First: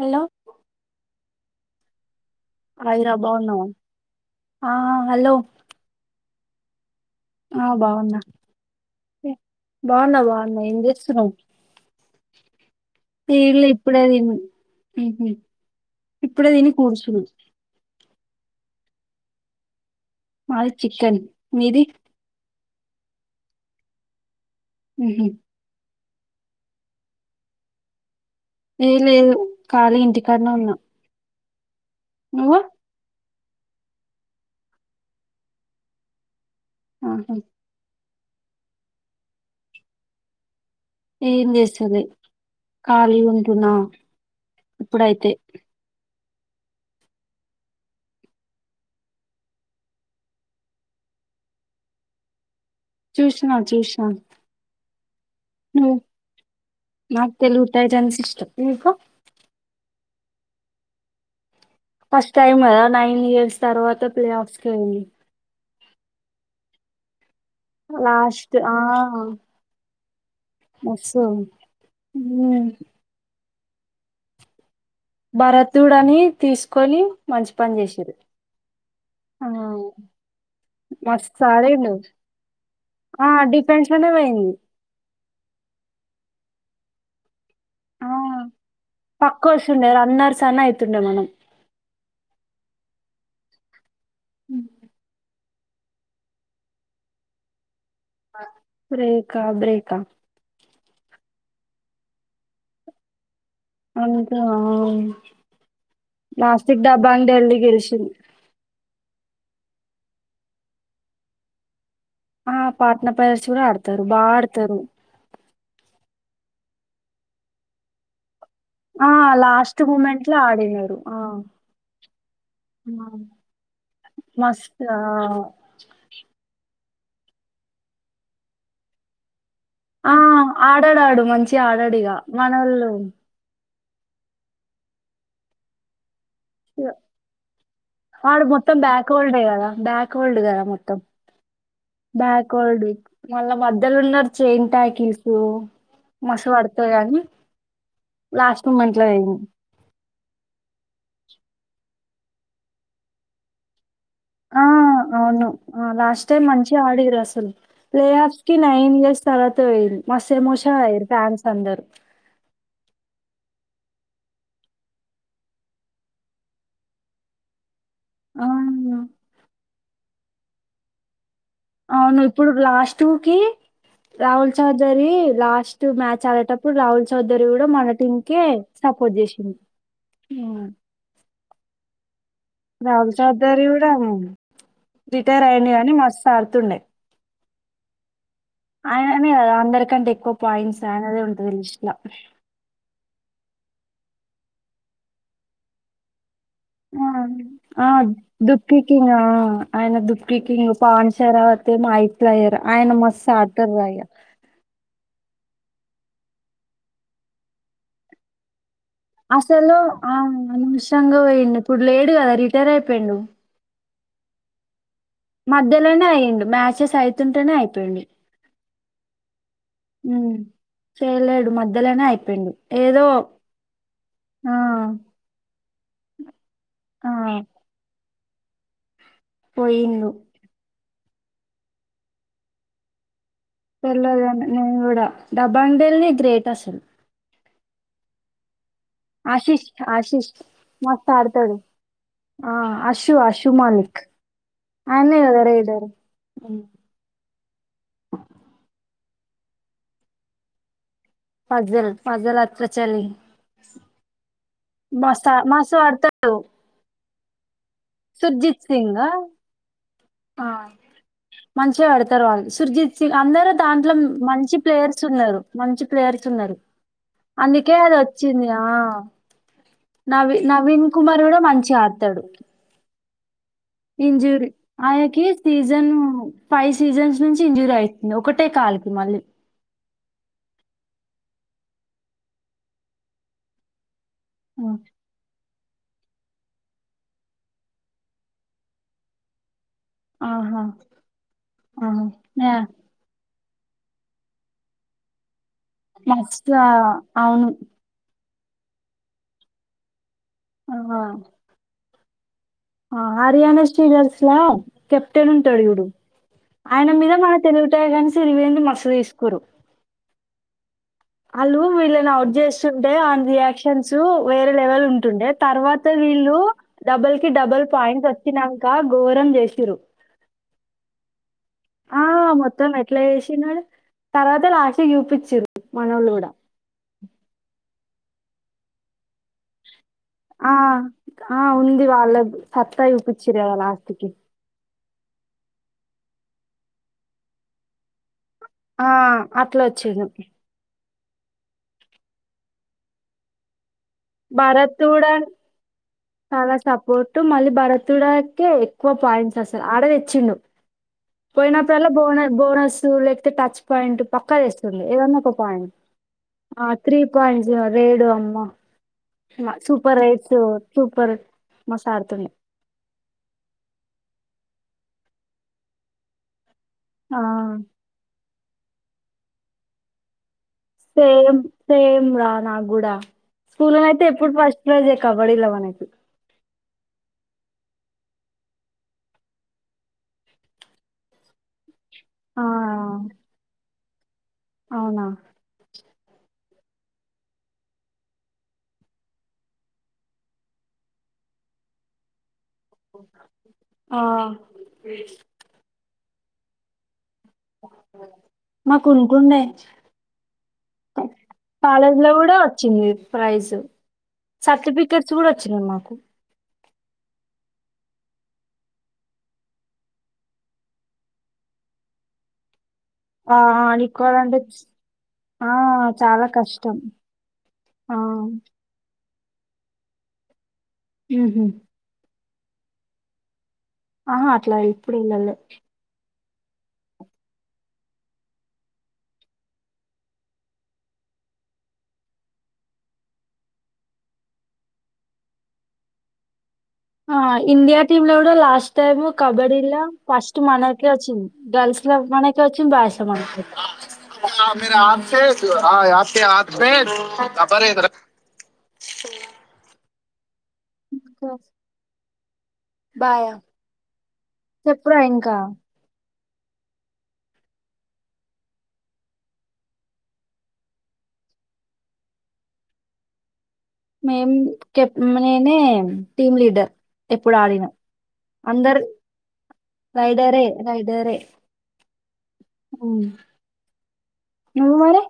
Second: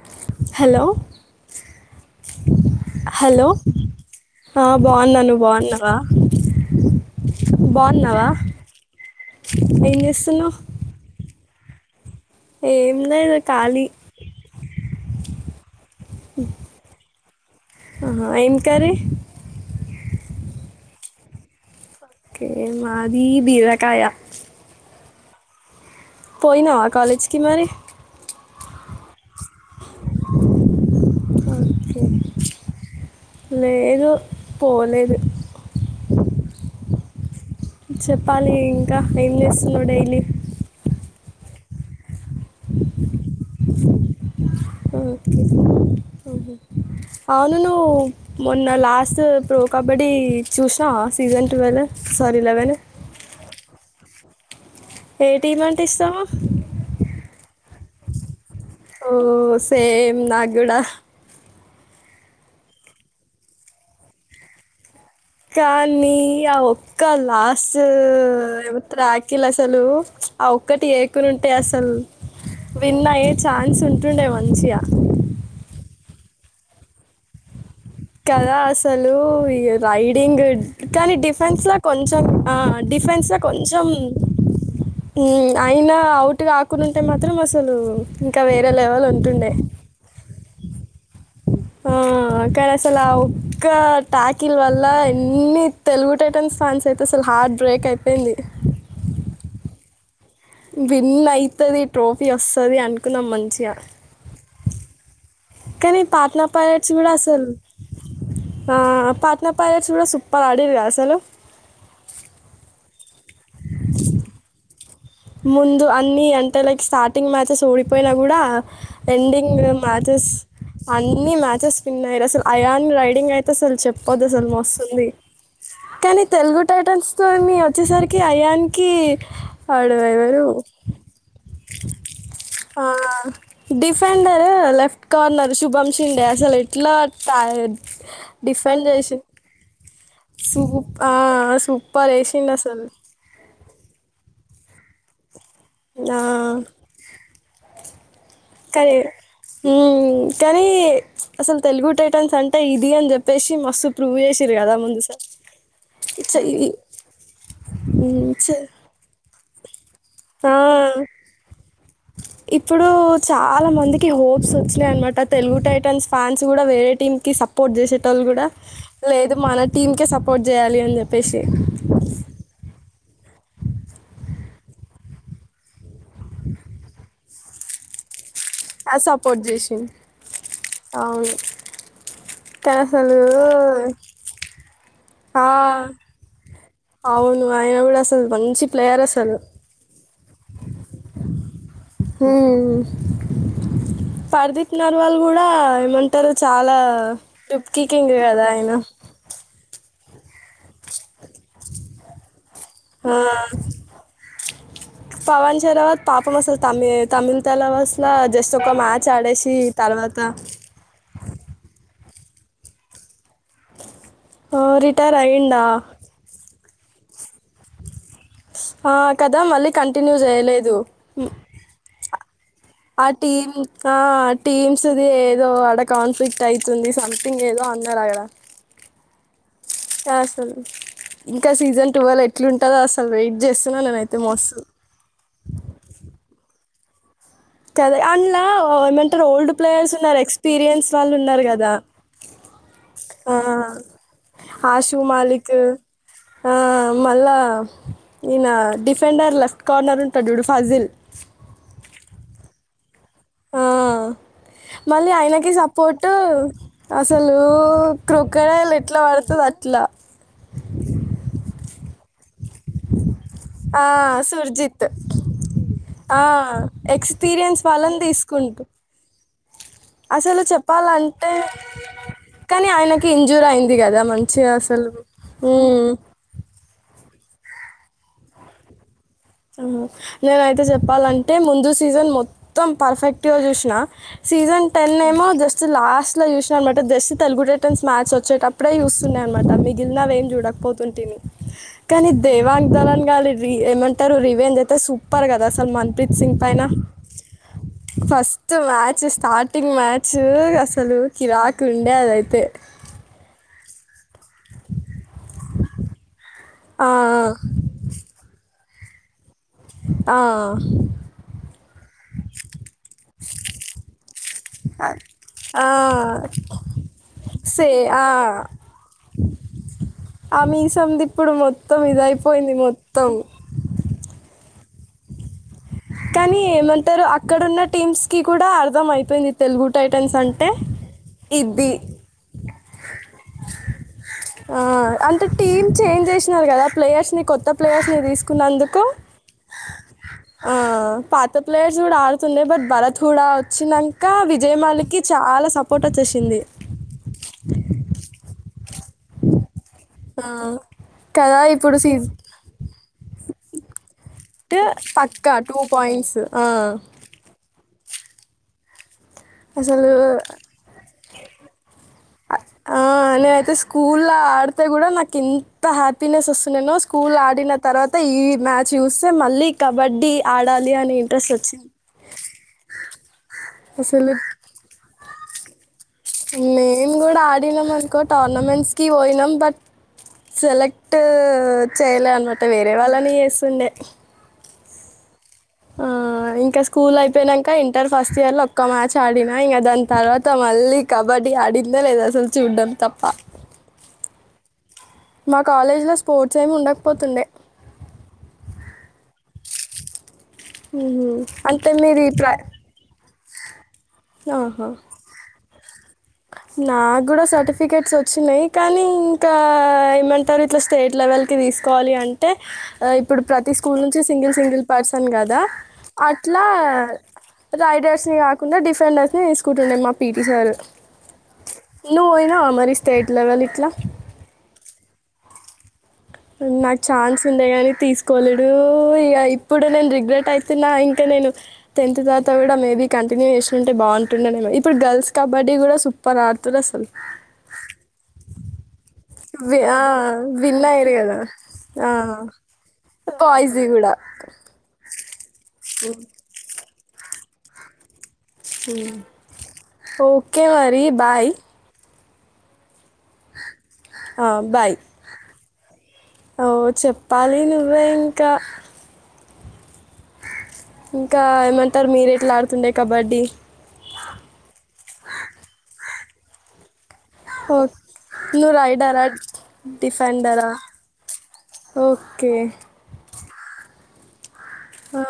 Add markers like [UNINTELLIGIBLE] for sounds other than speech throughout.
Hello hello హాయిరా hello బాగున్నావా హా ఆ బాగున్నాను హలో నువ్ బాగున్నావా ఆ బాగున్నా బాగున్నావా ఏం బాగున్నా చేస్తున్నావు బాగున్నా ఏం చేస్తున్నావ్ ఏం లేదు ఏళె ఖాళీ ఇప్పుడే దిన్ మ్మ్ హ్మ్ ఇప్పుడే దిని కూర్చున్ ఆహా ఏం కారే మాది చికెన్ మీది ఓకే మాది బీర్రకాయ ఉంహు పోయినావా కాలేజ్కి మరి ఏ లేదు కాలి ఇంటికాన్నే ఉన్నా ఓకే అ లేదు పో లేదు అ హా చెప్పాలి ఇంకా ఏం చేస్తున్నావ్ డైలీ ఏం చేస్త లే ఖాళీ ఉంటున్నా ఇప్పుడైతే ఓకే అవును నువ్వు మొన్న లాస్ట్ ప్రో కబడ్డీ చూసినావ సీజన్ టువల్ సారీ లెవెన్ చూసిన చూసినా ఏ టీమ్ అంటే నువ్వు ఇష్టం నాకు తెలుగు టైటాన్స్ ఇష్టం నీకు ఓ సేమ్ నాగూడ ఫస్ట్ టైమ్ కదా నైన్ ఇయర్స్ తర్వాత ప్లే ఆఫ్స్కికి వెళ్లింది కానీ ఆ ఒక్క లా సో లాస్ట్ ఆ ఎవత్ర రాఖిల అసలు ఆ ఒక్కటి మస్తు ఏకుని ఉంటే అసల్ ఉమ్, విన్ ఆయె ఛాన్స్ ఉంటుండే మంచిగా భరతుడు అని తీసుకొని మచ్ కదా అసలు ఈ రైడింగ్ కానీ మస్తు డిఫెన్స్ లో ఆడిండు కొంచెం ఆ ఆ డిఫెన్స్ లో కొంచెం డిఫెన్స్ లోనే పోయింది ఉం అయినా అవుట్ గాకుంటే మాత్రం అసల్ లు ఆ ఇంకా వేరే లెవెల్ ఉంటుండే సన్న అయితుండే మనం ఆ కరసలావు ఒక్క టాకీల్ వల్ల ఎన్ని తెలుగు టైటాన్స్ ఫాన్స్ అయితే అసలు హార్ట్ బ్రేక్ అయిప్ బ్రేక్ క బ్రేకా విన్ అయితది ట్రోఫీ వస్సది అనుకున్నాం మంచి య ఆ లాస్టిక్ పైరట్స్ కూడా దాబాంగ్ అసలు డేల్లీ గెలిచింది ఆ పాట్న పైలేట్స్ కూడ సూప్పర్ ఆడిండ్రుగా అసలు ఆ పట్నా చిన్న ప్లేయర్స్ కూడ ఆడతారు బా ఆడతరు ముందు అన్నీ అంతే లైక్ స్టార్టింగ్ మ్యాచెస్ ఓడిపోయినా కూడ ఆ ఎండింగ్ లాస్ట్ మూమెంట్ మ్యాచెస్ లో ఆడినారు ఆ అన్ని మ్యాచెస్ విన్ అసలు అయాన్ రైడింగ్ అయితే అసలు చెప్పద్దు అసల్ మస్త్ మస్తుంది కానీ తెలుగు టైటాన్స్ తోని వచ్చేసరికి అయాన్ కి ఆ ఆడాడాడు మంచి ఆడాడిగా ఆ మనోళ్లు డిఫెండర్ లేఫ్ట్ కార్నర్ శుభం సిండే అసలు ఎట్లా ట వాడు మొత్తం డిఫెండ్ బ్యాక్ చేసి హోల్డే కదా బ్యాక్ హోల్డ్ కదా సూప్ మొత్తం ఆ సూపర్ వేసింది అసలు మధ్యలు ఉన్నారు చేన్ టాకిస్ ఓ ఆ మస్స్ వాడుతకానీ కదరు హ్మ్మ్ కానీ అసలు తెలుగు టైటన్స్ అంటే ఇది అని చెప్పేసి మస్త్ ఆ అవును లాస్ట్ చ- టైమ్ ఈ- మంచిగా ఆడరు అసలు ప్లే ఉమ్, ఆఫ్ కి చ- నైన్ ఇయర్స్ తర్వాత పోయింది మస్త్ ఎమోషన్ ఆ, అయారు ఫ్యాన్స్ అందరు ఇప్పుడు చాలా మందికి హోప్స్ వచ్చినాయనమాట తెలుగు టైటన్స్ ఫ్యాన్స్ కూడా వేరే టీమ్ కి సపోర్ట్ చేసే కూడా ఆ లేదు మన టీం కే సప్ కోర్ట్ చేయాలి అని చెప్పేసి అవును ఇప్పుడు లాస్ట్ కి Rahul Chowdary last two match ఆడేటప్పుడు రాహుల్ చౌదరి కూడా మనటిం సపోర్ట్ చేసింది ఉమ్. అవును కానీ రాహుల్ అసలు చౌదరి కూడా రిటైర్ ఆ, అయి్యంది కానీ మస్తు ఆడుతుండే [INAUDIBLE] ప్లేయర్ ఆయననే అసలు కదా అందరికంటే ఎక్కువ పాయింట్స్ ఆయనది ఉంటుంది అ హ్మ్మ్ పార్దిక్ నర్వాల్ కూడా ఏమంటారు చాలా ఆ డుప్కీ ఆ కింగ్ కదా ఆయన దుఃఖకింగా ఆయన దః పకి స్పాన్సర్ అవతే మైట్లయర్ ఆయన ఆ, మస్తు ఆడతరు అయ్యా తర్వాత పాపం అసలు త తమిళ తల అసల జస్ట్ ఒక మ్యాచ్ ఆడేసి అసలు ఆ తర్వాత అనషంగా పోయండి ఇప్పుడు లేదు కదా రిటైర్ అయిపోయిండు ఆ రి మధ్యలోనే అయ్యిండు మ్యాస్ చ్చేస్ ఐతుంటేనే అయిపోయింది ఆ కదా మళ్ళీ కంటిన్యూ చేయలేదు పెండి ఆ టీమ్ ఆ టీమ్స్ ది ఏదో అడక్ కాన్ఫ్లిక్ టైతుంది ఆ సంథింగ్ ఏదో అన్నార కదా పోయిండు యాసలు ఇంకా సీజన్ టువల్ ఎట్లుంటందో అసలు వెయిట్ చేస్తున్నా నేనైతే తెర్లేదు గాని మస్తు నేను కూడా డబాంగ్ దెళ్ళి గ్రేట్ అసలు కదే అన్లావ్ ఓయ్మెంటరు ఓల్డ్ ఆశిష్ ప్లేయర్స్ ఉన్నారు ఆశిష్ ఎక్స్పీరియన్స్ మస్త్ వాళ్ళున్నారు ఆడతాడు కదా ఆ అషు ఆ అషు మాలిక్ ఆషు ఆయనే కదా మాలిక్ రైడర్ ఆ మళ్ళా ఈయన డిఫెండర్ లెఫ్ట్ కార్నరుంటాడు చూడు ఫజిల్ ఫజల్ ఫజల్ అత్రచల్లి ఆ మళ్ళీ ఆయనకి మస్తు సపోర్టు ఆడతారు అసలు సుర్జిత్ క్రొకడైల్ ఎట్ల సింగ్ పడుతుదో అట్లా ఆ మంచిగ అడుతారు వాళ్ళు సుర్జిత్ సింగ్ అందరూ ఆ దాంట్లో మంచి సుర్జిత్ ప్లేయర్స్ ఉన్నారు మంచి ఆ ప్లేయర్స్ ఉన్నారు ఎక్స్పీరియన్స్ అందుకే అది వాళ్ళని వచ్చింది ఆ తీసుకుంటు నవి అసలు నవీన్ కుమార్ చెప్పాలంటే కూడా మంచిగ ఆడతాడు కి ఇంజూర్ అయింద్ ది కదా ఇంజురీ మంచిగా అసలు ఆయనకి ఉమ్మ్ సీజన్ ఫైవ్ సీజన్స్ నుంచి ఇంజూర్ ఐతుంది ఒకటే కాలికి మళ్ళీ నేనయితే చెప్పాలంటే ముందు సీజన్ మొత్తం పర్ఫెక్ట్గా చూసిన సీజన్ ఆ, టెన్ ఏమో జస్ స్ లాస్ట్ లో చూసినా అనమాట జస్ట్ తెలుగు టైటన్స్ మ్యాచ్ వచ్చేటప్పుడే చూస్తున్నా అనమాట మీక్ గిన్లావేం ఆహా చూడకపోతుంటిని ఆహా కానీ యా, దేవాంగ్ దాలన్ గాలి రి ఏమెంట్ టారు రివెంజ్ అయితే సూపర్ కదస్ మస్త్ ఆ అవును స్ట్ మ్యాచ్ స్టార్టింగ్ మ్యా చ్చ్ అసలు ఆ, కిరాకు ఉన్ లేేద అయితే ఆ హర్యానా స్టీడర్స్ లా కెప్టెన్ ఉంటాడు ఇప్పుడు ఆయన ఆ! మీద మన తెలుగుటాయి రివెంజ్ మ తీస్కురు ఆ వాళ్ళు వీళ్ళని అవుట్ చేస్తుంటే అ రియాక్షన్స్ వేరే లెవెల్ ఉంటుండే ఆ! తర్వాత వీళ్ళు డబల్ కి డబల్ సే పాయింట్స్ ఆ! వచ్చినాక ఘోరం చేసిర ఆ మీసంది ఇప్పుడు మొత్తం ఆ ఇదైపోయింది మొత్తం ఎట్లా చేసినాడు తర్వాత లాస్ట్ టి చుపిచురు కానీ ఏమంటారు అక్ క్కడున్న టీమ్స్ కి కూడా అర్థం అయిపోయింది తెలుగు టైటన్స్ అంటే ఆ ఆ ఇది ఉంది వాళ్ళ సత్తా చూపించరు కదా లాస్ట్ కి ఆ, అంటే టీమ్ చేంజ్ చేసినారు కదా ప్లేయర్స్ ని కొత్త ప్లేయర్స్ ని తీసుకు ఆ అట్లా వాచింది ఆ పాత ప్లేయర్స్ కూడా ఆడుతుండీ బట్ భరత్ కూడా వచ్చి నాక ఇంకా భరత్ విజయమాలికి కూడా చాలా సపోర్ట్ వచ్చేసి చాలా సపోర్ట్ మళ్ళీ భరత్డా కి ఎక్కువ పాయింట్స్స్త ఆడర్ ఆ, తెచ్చిండు కదా ఇప్పుడు పోయినప్పుడలా సీట్ బోన బోనస్ లేకపోతే టచ్ పాయింట్ పక్కా తెస్తుండు ఏదన్నా ఒక పక్కా టూ పాయింట్ పాయింట్స్ ఆ త్రీ పాయింట్స్ వేడు అమ్మా అసలు సూపర్ అయిస్ పర్ ఆ నే అయితే స్కూల్ ఆడుత అ కూడా నాకు ఇంత హ్యాపీనెస్ అస్తుంది నేను స్కూల్ ఆ ఆడిన తర్వాత ఈ మ్యాచ్ చూస్తే మళ్ళీ కబడ్డీ ఆడాలి అని ఇంట్రెస్ట్ సేమ్ వచ్చింది సేమ్ రా నాకు కూడా స్కూల్న అయితే అసలు ఎప్పుడు ఫస్ట్ ప్రైజ్ ఎ కావ కాబాడిలావనకి మేము కూడా ఆడినాం అనుకో టోర్నమెంట్స్కి పోయినాం బట్ సెలెక్ట్ చేయలే అనమాట ఆ వేరే వాళ్ళని చేస్తుండే అవునా ఆ ఇంకా స్కూల్ అయిపోయినాక ఇంటర్ ఫస్ట్ ఇయర్ లో ఒక్క మ్యాచ్ ఆడినా ఇంకా దాని తర్వాత మళ్ళీ కబడ్డీ ఆడిందే లేదు అసలు చూడ్డం తప్ప ఆ, మా కాలేజ్ లో స్పోర్ట్స్ ఏమి ఉండకపోతుండే మాకు కొనుకుండే మ్మ్ హ్మ్ అంటే మీరు ఈ ట్రై ఫ్రైజ్ సర్టిఫికెట్స్ కూడా చ్చిన మాకు నాకు కూడా సర్టిఫికేట్స్ వచ్చినాయ్, కానీ ఇంకా ఏమంటారు ఇట్లా స్టేట్ లెవెల్కి తీసుకోవాలి అంటే, ఆ ఇప్పుడు ఆ, ప్రతి స్కూల్ నీకు నుంచి సింగిల్ కావాలంటే సింగిల్ పర్సన్ కదా ఆ! చాలా అట్లా కష్టం. ఆ! రైడర్స్ని కాకుండా డిఫెండర్స్. తీసుకుంటుండే మా పిటీ సార్ మ్మ్ హ్మ్ నావ మరి స్టేట్ లెవల్ ఇట్లా ఆ హ అట్లా ఎప్పుడు ఇంగెల్లే మ్మ్ నాకు ఛాన్స్ ఉండే గానీ తీసుకోలేడు. ఇగ ఇప్పుడు నేను రిగ్రెట్ అయితున్నా, ఇంకా నేను టెన్త్ తవాత కూడా మే బీ కంటిన్యూ చేసుంటే బాగుంటుండెనేమో ఇప్పుడు గర్ల్స్ కబడ్డీ కూడా సూప్పర్ ఆడ్ ఆ ఇండియా టీమ్ లో లాస్ట్ టైమ్ కబడీ లో ఫస్ట్ విన్ మనకే అయ్యారు కదా వచ్చింది. గర్ల్స్ లో మనకే వచ్చింది బాయ్స్ లో మనకే. బాయ్స్ కూడా బర అదార హో కే మరి ఇంకా బాయ్ బాయా ఆ, బాయ్ చెప్పురా ఇంకా ఓ చెప్పాలి నువ్వే ఇంకా ఇంకా ఏమంటారు మీరు ఎట్లా ఆడుతుండే కబడ్డీ మేం కెప్ నేనే టీమ్ లీడర్ ఎప్పుడు ఆడినా. నువ్ అందరు రైడరా రైడరే, డిఫెండరా రైడరే. ఓఫ్ కే నువు మరి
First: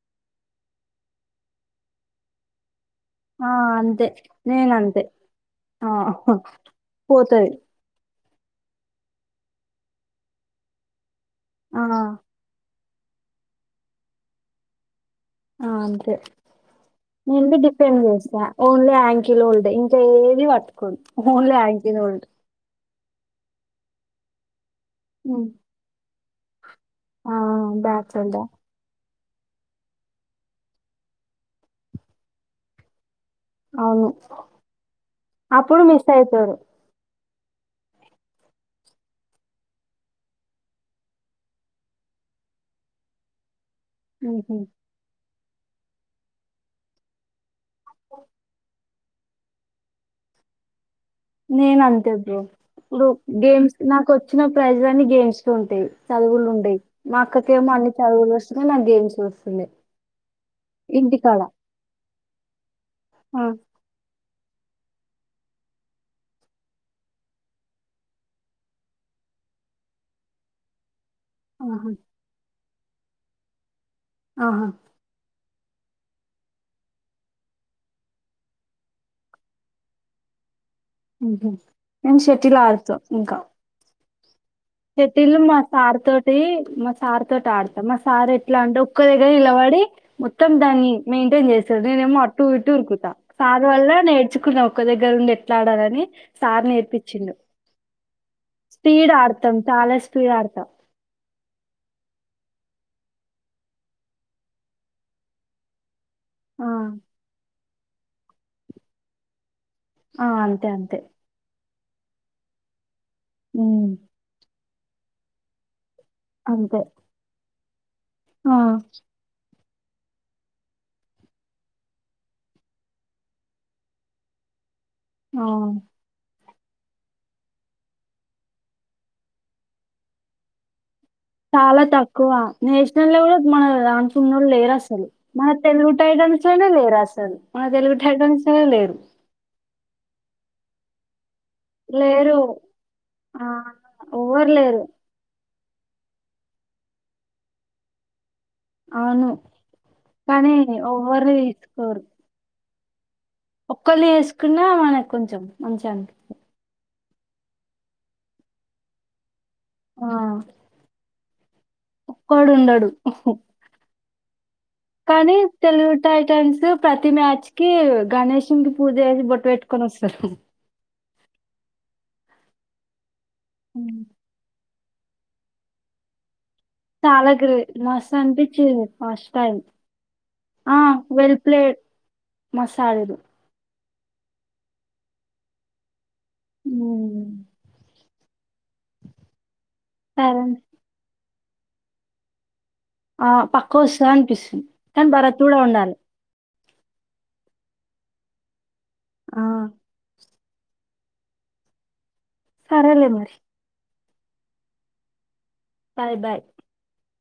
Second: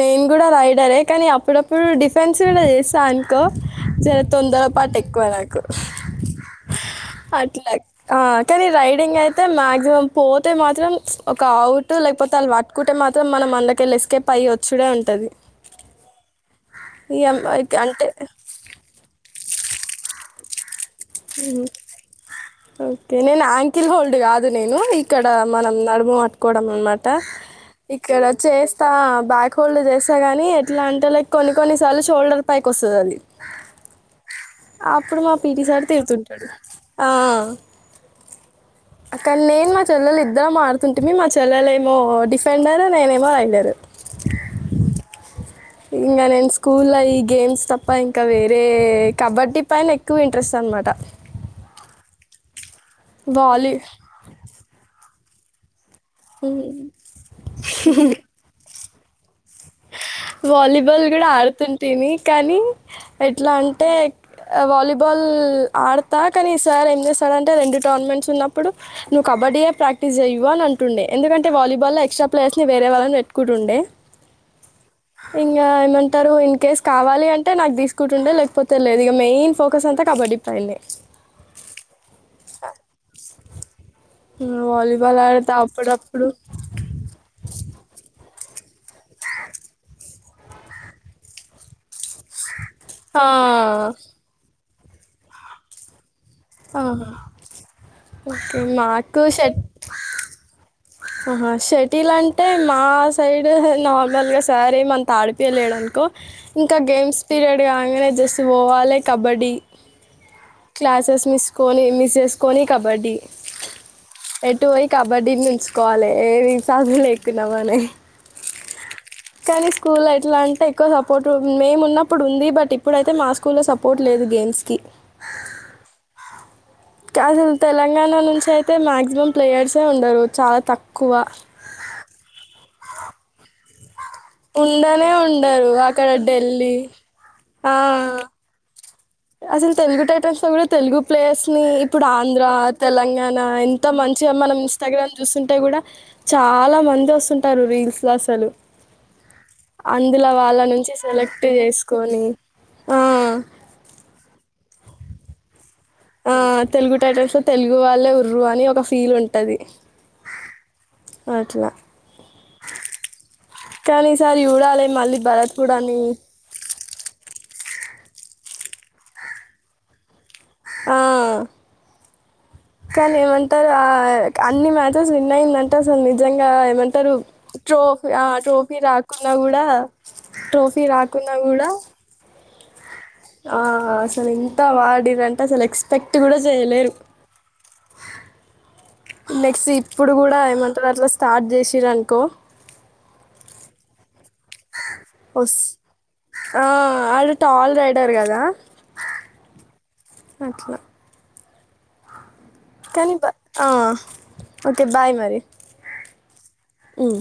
నేను కూడా రైడరే కానీ అప్పుడప్పుడు డిఫెన్స్ కూడా చేస్ తా అనుకో ఆ! అంతే. జర తొందర పాటు నేనంతే. ఎక్కువ నాకు ఆ! పోతది. అట్లై ఆ కానీ రైడింగ్ అయితే మాగ్జిమం పోతే మాత్రం ప్చ్ ఒక ఔట్ ఆ! లేకపోతే అళ్ వాట్ కుటే మాత్రం మనం అంద్లకెళ్లి ఎస్కేప్ అయ్యొచ్చుడే ఉంటది ఆ అంతే ఇగ నేనుడి ఇక డిఫెండ్ అంటే చేస్తా ఓన్లీ యాంకిలోల్డ్ ఇంకా ఏది వట్ కోన్ ఓన్లీ యాంకిల్ హోల్డ్ కె నేను ఆంకిల్ హోల్డ్ కాదు నేను ఇక్కడ మనం నడుము అట్ కోడం అన్ మా ట ఆ బ్యాక్ ఇక్కడ సైడ్ చేస్తా బ్యాక్ హోల్డర్ చేస్తా గాని ఎట్లా అంటే లైక్ కొన్ని కొన్నిసార్లు షోల్డర్ పైకి వస్తది అది అవును అప్పుడు మా అప్పుడు పిటిసారి మిస్ తిరడుతుంటడు అయితారు ఆ కానీ నేను మా చెల్లెలు ఇద్దరు ఆడుతుంటిమి మా చెల్లలు ఏమో డిఫెండర్ నేనేమో రైడర్ ఇంకా నేను స్కూల్లో ఈ గేమ్స్ తప్ప ఇంకా వేరే కబడ్డీ పైన ఎక్కువ ఇంట్రెస్ట్ అనమాట నేను అంతె జేస్ ప్పు వాలీ గేమ్స్ నాకు వచ్చిన ప్రైజ్ అన్ని గేమ్స్ తుంటి చదువులు ఉండయ్ మాక్కకేమో అన్ని చదువుల ఒస్ [UNINTELLIGIBLE] గేమ్స్ వస్తుండే వాలీబాల్ కూడా ఆడుతుంటిని కానీ ఆ, ఎట్లా అంటే అ వాలీబాల్ ఆడతా కానీ ఈసారి ఏం చేస్తాడంటే రెండు టోర్నమెంట్స్ ఉన్నప్పుడు నువ్వు కబడ్డీయే ప్రాక్టీస్ చెయ్యవు అని అంటుండే ఎందుకంట ఆహా వాలీబాల్లోఎక్ట్రా ప్లేయస్ వేరే వాళ్ళని పెట్టుకుంటుండే ఆహా ఇంకా ఏమంటరు ఇన్ కేస్ కావాలి అంటే నాకు తీసుకుంటుండే లేకపోతే లేదు ఇక మెయిన్ ఫోకస్ అంతా కబడ్డీ పైనే నేను షటిల్ ఆడుత ఇంకా వాలీబాల్ షెటిల్లు ఆడతా మా సార్ అప్పుడప్పుడు తోటి మా సార్ తోటడతా మా సారెట్ ట్లా అంటే ఒక్క ద నిలబడి మొత్తం దాన్ని మెయింటైన్ చేస్తాడు నేనేమో అటు ఇట్ ఉరుకుతా ఆ, సార్ వల్ల నేర్చుకున్న ఒక్క దగ్గర ఉండి ఎట్ల ఆడాలని సార్ అవునా నేర్పించిండు ఓకే నాట్ కోస్ మేం తాలా స్పీడ్ ఆడతం ఆహ షటిల్ అంటే మా సైడ్ అహ్ నార్మల్గా సారెమంత ఆడిపియలేడునుకో ఆ ఇంకా గేమ్స్ పీరియడ్ ఇగ ఆంగనే జస్ పోవాలి కబడ్డీ ఆ అంతే అంతే కోని మిస్ చేసుకోని కబడ్డీ ఊ పోయి కబడ్డీ నుంచ్ కాలే ఏవి అంతే చదు లేకున మనే ఆ కానీ స్కూల్లో ఎట్లా అంటే ఎక్కువ సపోర్ట్ మేము ఉన్నప్పుడు ఉంది బట్ ఇప్పుడైతే మా స్కూల్లో సపోర్ట్ లేదు గేమ్స్ కి అఓ అసలు తెలంగాణ నుంచి అయితే మాక్సిమం ప్లేయర్స్ ఏ ఉండరు చాలా తక్కువ చాలా తక్కువ నేషనల్ లెవెల్ మన ఉన్నొలు లేరు అసలు ఉండనే మన ఉండరు తెలుగు అక్కడ టైటన్స్ లోనే ఢిల్లీ లేరు అసలు మన ఆ, తెలుగు టైటన్స్నే లేరు అసలు తెలుగు టైటన్స్ లో కూడా తెలుగు ప్లేయర్స్ ఇప్పుడు లేరు ఆంధ్ర తెలంగాణ ఆ ఎంత మంచిగా ఎవరు మనం లేరు ఇన్స్టాగ్రామ్ చూస్తుంట అంటే కూడా చాలా మంది వస్తుంటారు రీల్స్ లో అసలు అవును అందులో కానీ వాళ్ళ నుంచి ఎవ్వరు సెలెక్ట్ తీసుకోరు చేసుకొని ఆ క్కలు వేసుకున్నా మన కి కొంచెం మంచిగా టైటన్స్ లో తెలుగు వాళ్ళే ఉర్రు అని ఒక ఫీల్ ఉంటది ఆ అట్లా ఒక్కడు ఉండడు కానీ ఈ సారి కానీ తెలుగు టైటన్స్ ప్రతి మ్యాచ్ కి గణేశం కి పూజ చేసి బొట్టు పెట్టుకున్ని వస్తారు ఆ కని మేం మంత ఉమ్. అన్ని మచ్ టన్స్ విన్ అయింది అంట సార్ నిజంగా ఇంకా ఏమంటారు చాలా గ్రేట్ ట్రోఫీ మస్తు ఆ ట్రోఫీ అనిపించింది ఫస్ట్ రాకున్నా టైం కూడా ట్రోఫీ రాకున్నా కూడా మసాలె ఆసలు ఎంత బాగా ఆడింది అంటే అస ల ఎక్స్పెక్ట్ ట్ కూడా చేయలేరు ఉమ్, మెక్సి ఇప్పుడు కూడా సరే ఏమంటది స్టార్ట్ చేసిరనుకో ఆ పాకుసన్ [INAUDIBLE] పిస్తుంది కానీ భరత్ కూడా వస్ ఉండాలి ఆ వాడు టాల్ రైడర్ కదా ఆ అట్ల సరేలే కనీప మరి ఆ ఒకే బాయ్ మరి బాయ్ బాయ్ హమ్